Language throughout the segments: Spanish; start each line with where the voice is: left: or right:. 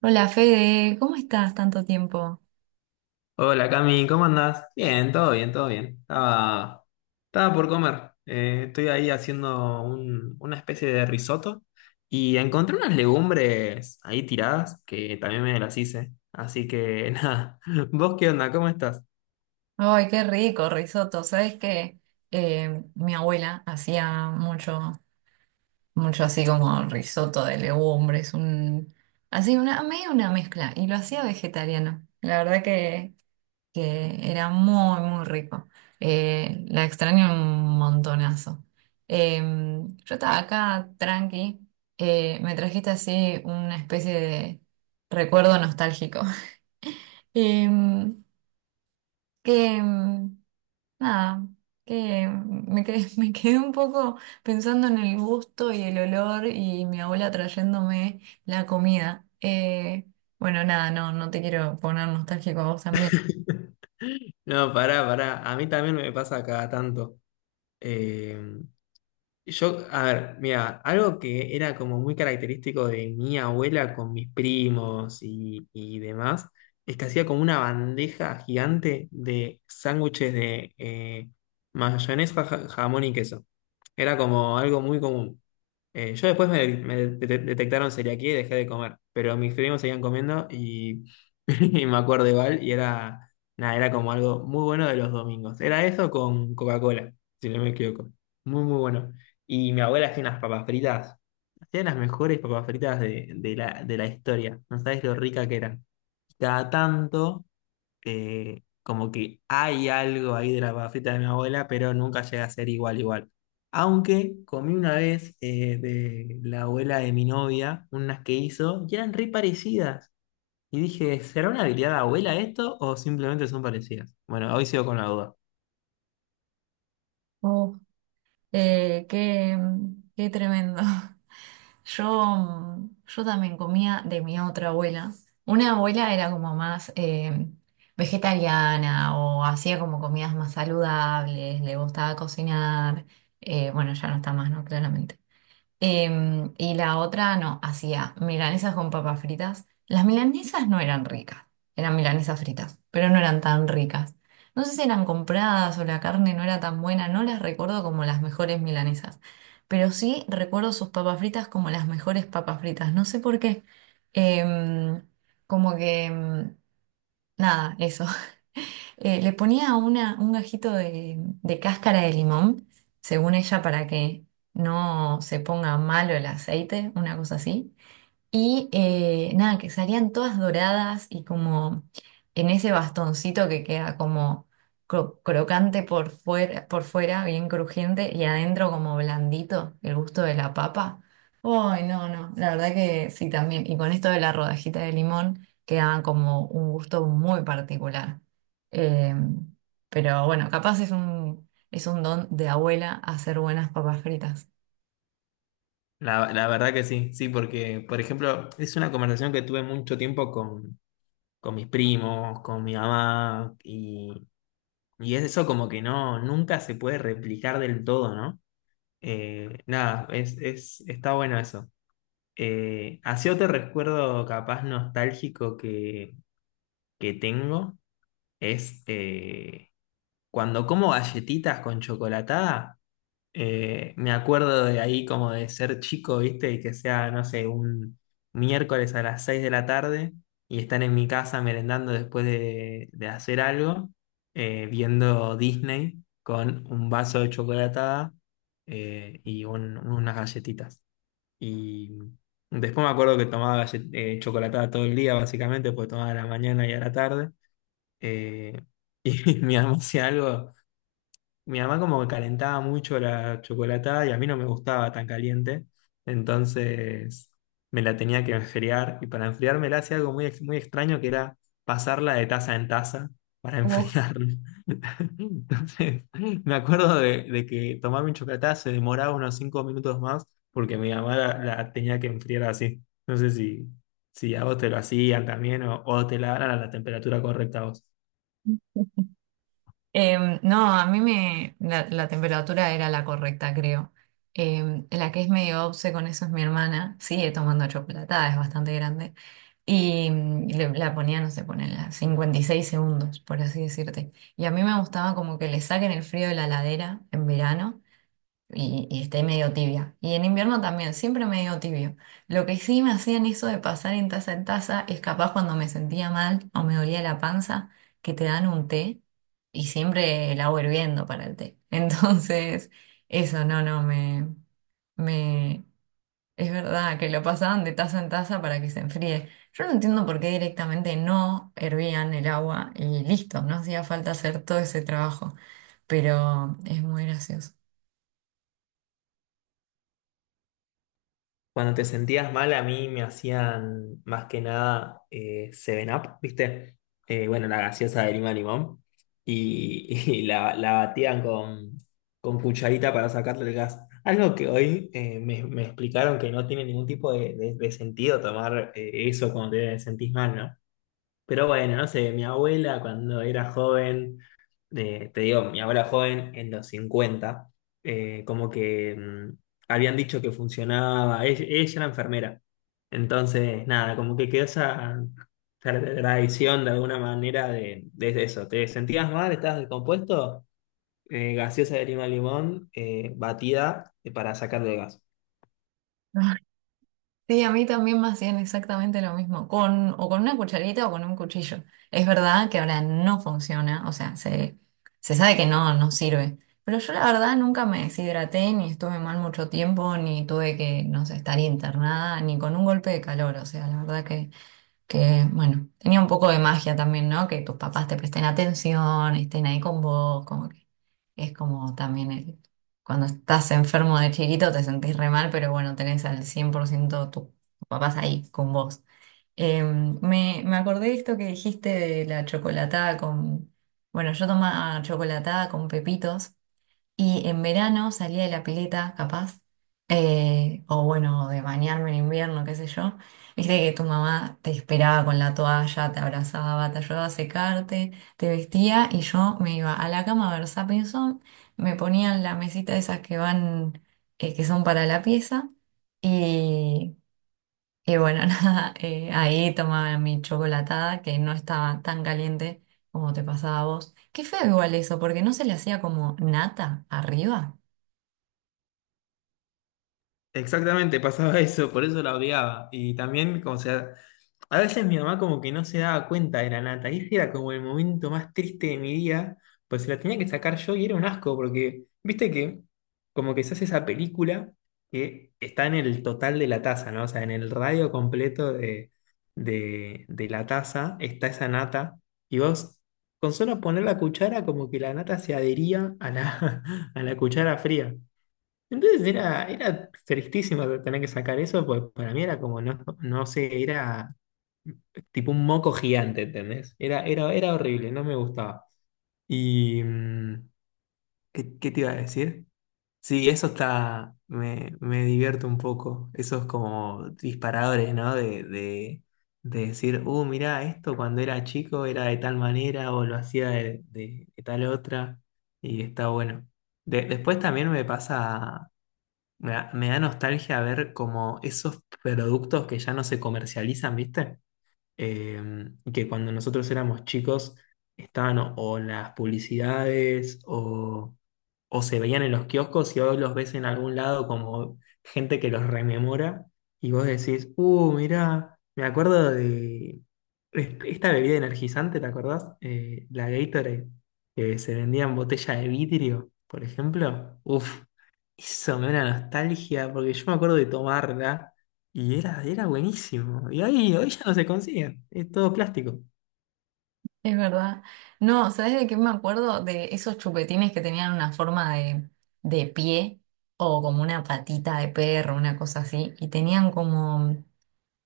right: Hola Fede, ¿cómo estás tanto tiempo?
left: Hola Cami, ¿cómo andás? Bien, todo bien, todo bien. Estaba por comer. Estoy ahí haciendo una especie de risotto y encontré unas legumbres ahí tiradas que también me las hice. Así que nada, ¿vos qué onda? ¿Cómo estás?
right: Ay, qué rico, risotto. ¿Sabes qué? Mi abuela hacía mucho así como risotto de legumbres, así medio una mezcla, y lo hacía vegetariano. La verdad que era muy rico. La extraño un montonazo. Yo estaba acá tranqui, me trajiste así una especie de recuerdo nostálgico. Em, que mm, Nada, me quedé, me quedé un poco pensando en el gusto y el olor y mi abuela trayéndome la comida. Bueno, nada, no, no te quiero poner nostálgico a vos también.
left: No, pará. A mí también me pasa cada tanto. Eh, Yo, a ver, mira, algo que era como muy característico de mi abuela con mis primos y demás, es que hacía como una bandeja gigante de sándwiches de mayonesa, jamón y queso. Era como algo muy común. Yo después me detectaron celiaquía y dejé de comer, pero mis primos seguían comiendo y me acuerdo igual y era, nada, era como algo muy bueno de los domingos. Era eso con Coca-Cola, si no me equivoco. Muy, muy bueno. Y mi abuela hacía unas papas fritas. Hacía las mejores papas fritas de la historia. No sabes lo rica que eran. Cada tanto, como que hay algo ahí de la papa frita de mi abuela, pero nunca llega a ser igual, igual. Aunque comí una vez de la abuela de mi novia, unas que hizo, y eran re parecidas. Y dije, ¿será una habilidad de abuela esto o simplemente son parecidas? Bueno, hoy sigo con la duda.
right: Eh, qué, Qué tremendo. Yo también comía de mi otra abuela. Una abuela era como más vegetariana o hacía como comidas más saludables, le gustaba cocinar. Bueno, ya no está más, ¿no? Claramente. Y la otra no, hacía milanesas con papas fritas. Las milanesas no eran ricas, eran milanesas fritas, pero no eran tan ricas. No sé si eran compradas o la carne no era tan buena, no las recuerdo como las mejores milanesas, pero sí recuerdo sus papas fritas como las mejores papas fritas, no sé por qué. Em, como que, em, Nada, eso. Le ponía un gajito de cáscara de limón, según ella, para que no se ponga malo el aceite, una cosa así. Y nada, que salían todas doradas y como en ese bastoncito que queda como crocante por fuera, bien crujiente, y adentro como blandito, el gusto de la papa. Uy, no, no, la verdad que sí también. Y con esto de la rodajita de limón quedaba como un gusto muy particular. Eh, pero bueno, capaz es es un don de abuela hacer buenas papas fritas.
left: La verdad que sí, sí, porque, por ejemplo, es una conversación que tuve mucho tiempo con mis primos, con mi mamá, y es eso como que no, nunca se puede replicar del todo, ¿no? Nada, está bueno eso. Así otro recuerdo capaz nostálgico que tengo es cuando como galletitas con chocolatada. Me acuerdo de ahí como de ser chico, ¿viste? Y que sea, no sé, un miércoles a las 6 de la tarde y estar en mi casa merendando después de hacer algo, viendo Disney con un vaso de chocolatada y unas galletitas. Y después me acuerdo que tomaba chocolatada todo el día, básicamente, porque tomaba a la mañana y a la tarde. Eh, y mi mamá hacía algo. Mi mamá como que calentaba mucho la chocolatada y a mí no me gustaba tan caliente, entonces me la tenía que enfriar y para enfriármela hacía algo muy extraño que era pasarla de taza en taza para enfriarla. Entonces me acuerdo de que tomar mi chocolatada se demoraba unos 5 minutos más porque mi mamá la tenía que enfriar así. No sé si, si a vos te lo hacían también o te la daban a la temperatura correcta a vos.
right: No, a mí la temperatura era la correcta, creo. La que es medio obse con eso es mi hermana. Sigue tomando chocolatada, es bastante grande. Y la ponía, no sé, pone a 56 segundos, por así decirte. Y a mí me gustaba como que le saquen el frío de la ladera en verano y esté medio tibia. Y en invierno también, siempre medio tibio. Lo que sí me hacían eso de pasar en taza es capaz cuando me sentía mal o me dolía la panza, que te dan un té y siempre el agua hirviendo para el té. Entonces, eso no, me, es verdad que lo pasaban de taza en taza para que se enfríe. Yo no entiendo por qué directamente no hervían el agua y listo, no hacía falta hacer todo ese trabajo, pero es muy gracioso.
left: Cuando te sentías mal, a mí me hacían más que nada Seven Up, ¿viste? Bueno, la gaseosa de lima limón. Y, y la batían con cucharita para sacarle el gas. Algo que hoy me explicaron que no tiene ningún tipo de sentido tomar eso cuando te sentís mal, ¿no? Pero bueno, no sé, mi abuela cuando era joven, te digo, mi abuela joven en los 50 eh, como que mm, habían dicho que funcionaba, ella era enfermera. Entonces, nada, como que quedó esa tradición de alguna manera de eso. ¿Te sentías mal? ¿Estabas descompuesto? Gaseosa de lima limón, batida para sacarle el gas.
right: Sí, a mí también me hacían exactamente lo mismo, con, o con una cucharita o con un cuchillo. Es verdad que ahora no funciona, o sea, se sabe que no, no sirve. Pero yo la verdad nunca me deshidraté, ni estuve mal mucho tiempo, ni tuve que, no sé, estar internada, ni con un golpe de calor. O sea, la verdad que bueno, tenía un poco de magia también, ¿no? Que tus papás te presten atención, estén ahí con vos, como que es como también cuando estás enfermo de chiquito te sentís re mal, pero bueno, tenés al 100% tus papás ahí con vos. Me acordé de esto que dijiste de la chocolatada con, bueno, yo tomaba chocolatada con pepitos y en verano salía de la pileta, capaz, o bueno, de bañarme en invierno, qué sé yo. Viste que tu mamá te esperaba con la toalla, te abrazaba, te ayudaba a secarte, te vestía y yo me iba a la cama a ver Zapping Zone, me ponían la mesita esas que van, que son para la pieza y bueno, nada, ahí tomaba mi chocolatada que no estaba tan caliente como te pasaba a vos. Qué feo igual eso, porque no se le hacía como nata arriba.
left: Exactamente, pasaba eso, por eso la odiaba. Y también, como sea, a veces mi mamá como que no se daba cuenta de la nata, y ese era como el momento más triste de mi día, pues se la tenía que sacar yo y era un asco, porque viste que como que se hace esa película que está en el total de la taza, ¿no? O sea, en el radio completo de la taza está esa nata, y vos con solo poner la cuchara como que la nata se adhería a a la cuchara fría. Entonces era tristísimo tener que sacar eso, pues para mí era como, no, no sé, era tipo un moco gigante, ¿entendés? Era horrible, no me gustaba. Y, mm, ¿qué, qué te iba a decir? Sí, eso está, me divierto un poco, esos como disparadores, ¿no? De decir, mirá, esto cuando era chico era de tal manera o lo hacía de, de tal otra, y está bueno. Después también me pasa, me da nostalgia ver como esos productos que ya no se comercializan, ¿viste? Eh, que cuando nosotros éramos chicos estaban o en las publicidades o se veían en los kioscos y hoy los ves en algún lado como gente que los rememora y vos decís, mirá, me acuerdo de esta bebida energizante, ¿te acordás? La Gatorade, que se vendía en botella de vidrio, por ejemplo. Uf, eso me da una nostalgia porque yo me acuerdo de tomarla y era, era buenísimo. Y hoy, hoy ya no se consiguen, es todo plástico.
right: Es verdad. No, ¿sabes de qué me acuerdo? De esos chupetines que tenían una forma de pie o como una patita de perro, una cosa así, y tenían como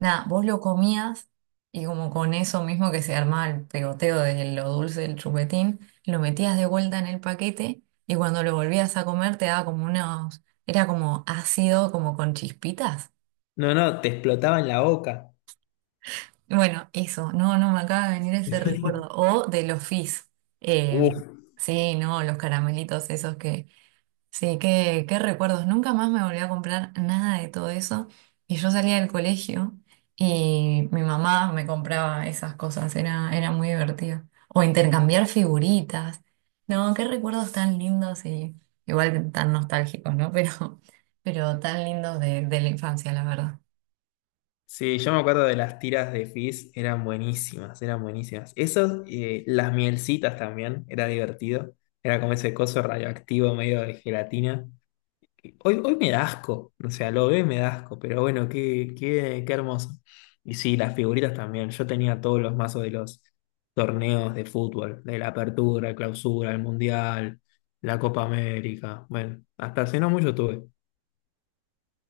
right: nada, vos lo comías y como con eso mismo que se armaba el pegoteo de lo dulce del chupetín, lo metías de vuelta en el paquete y cuando lo volvías a comer te daba como unos, era como ácido, como con chispitas.
left: No, no, te explotaba en la boca.
right: Bueno, eso, no, no me acaba de venir ese recuerdo. O de los fizz. Eh,
left: Uf.
right: sí, no, los caramelitos esos que sí, qué recuerdos. Nunca más me volví a comprar nada de todo eso. Y yo salía del colegio y mi mamá me compraba esas cosas. Era muy divertido. O intercambiar figuritas. No, qué recuerdos tan lindos y igual tan nostálgicos, ¿no? Pero tan lindos de la infancia, la verdad.
left: Sí, yo me acuerdo de las tiras de Fizz, eran buenísimas, eran buenísimas. Esas, las mielcitas también, era divertido. Era como ese coso radioactivo medio de gelatina, que hoy, hoy me da asco, o sea, lo veo y me da asco, pero bueno, qué, qué, qué hermoso. Y sí, las figuritas también. Yo tenía todos los mazos de los torneos de fútbol, de la apertura, clausura, el mundial, la Copa América. Bueno, hasta hace no mucho tuve.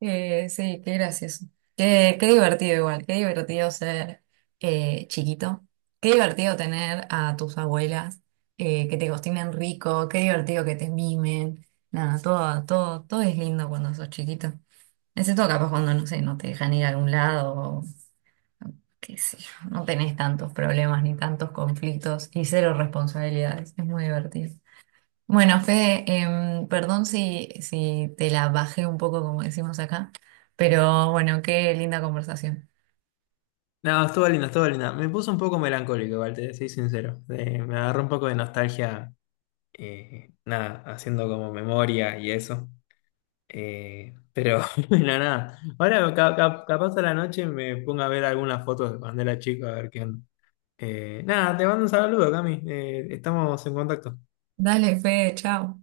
right: Sí, qué gracioso. Qué divertido igual, qué divertido ser chiquito. Qué divertido tener a tus abuelas que te cocinen rico, qué divertido que te mimen. Nada, todo, todo, todo es lindo cuando sos chiquito. Excepto capaz cuando, no sé, no te dejan ir a algún lado, o qué sé yo, no tenés tantos problemas ni tantos conflictos y cero responsabilidades. Es muy divertido. Bueno, Fede, perdón si te la bajé un poco, como decimos acá, pero bueno, qué linda conversación.
left: No, estuvo linda, estuvo linda. Me puso un poco melancólico, igual, te soy sincero. Me agarró un poco de nostalgia, nada, haciendo como memoria y eso. Pero, bueno, nada. Ahora, capaz a la noche me pongo a ver algunas fotos de cuando era chico, a ver qué onda. Nada, te mando un saludo, Cami. Estamos en contacto.
right: Dale, Fede, chao.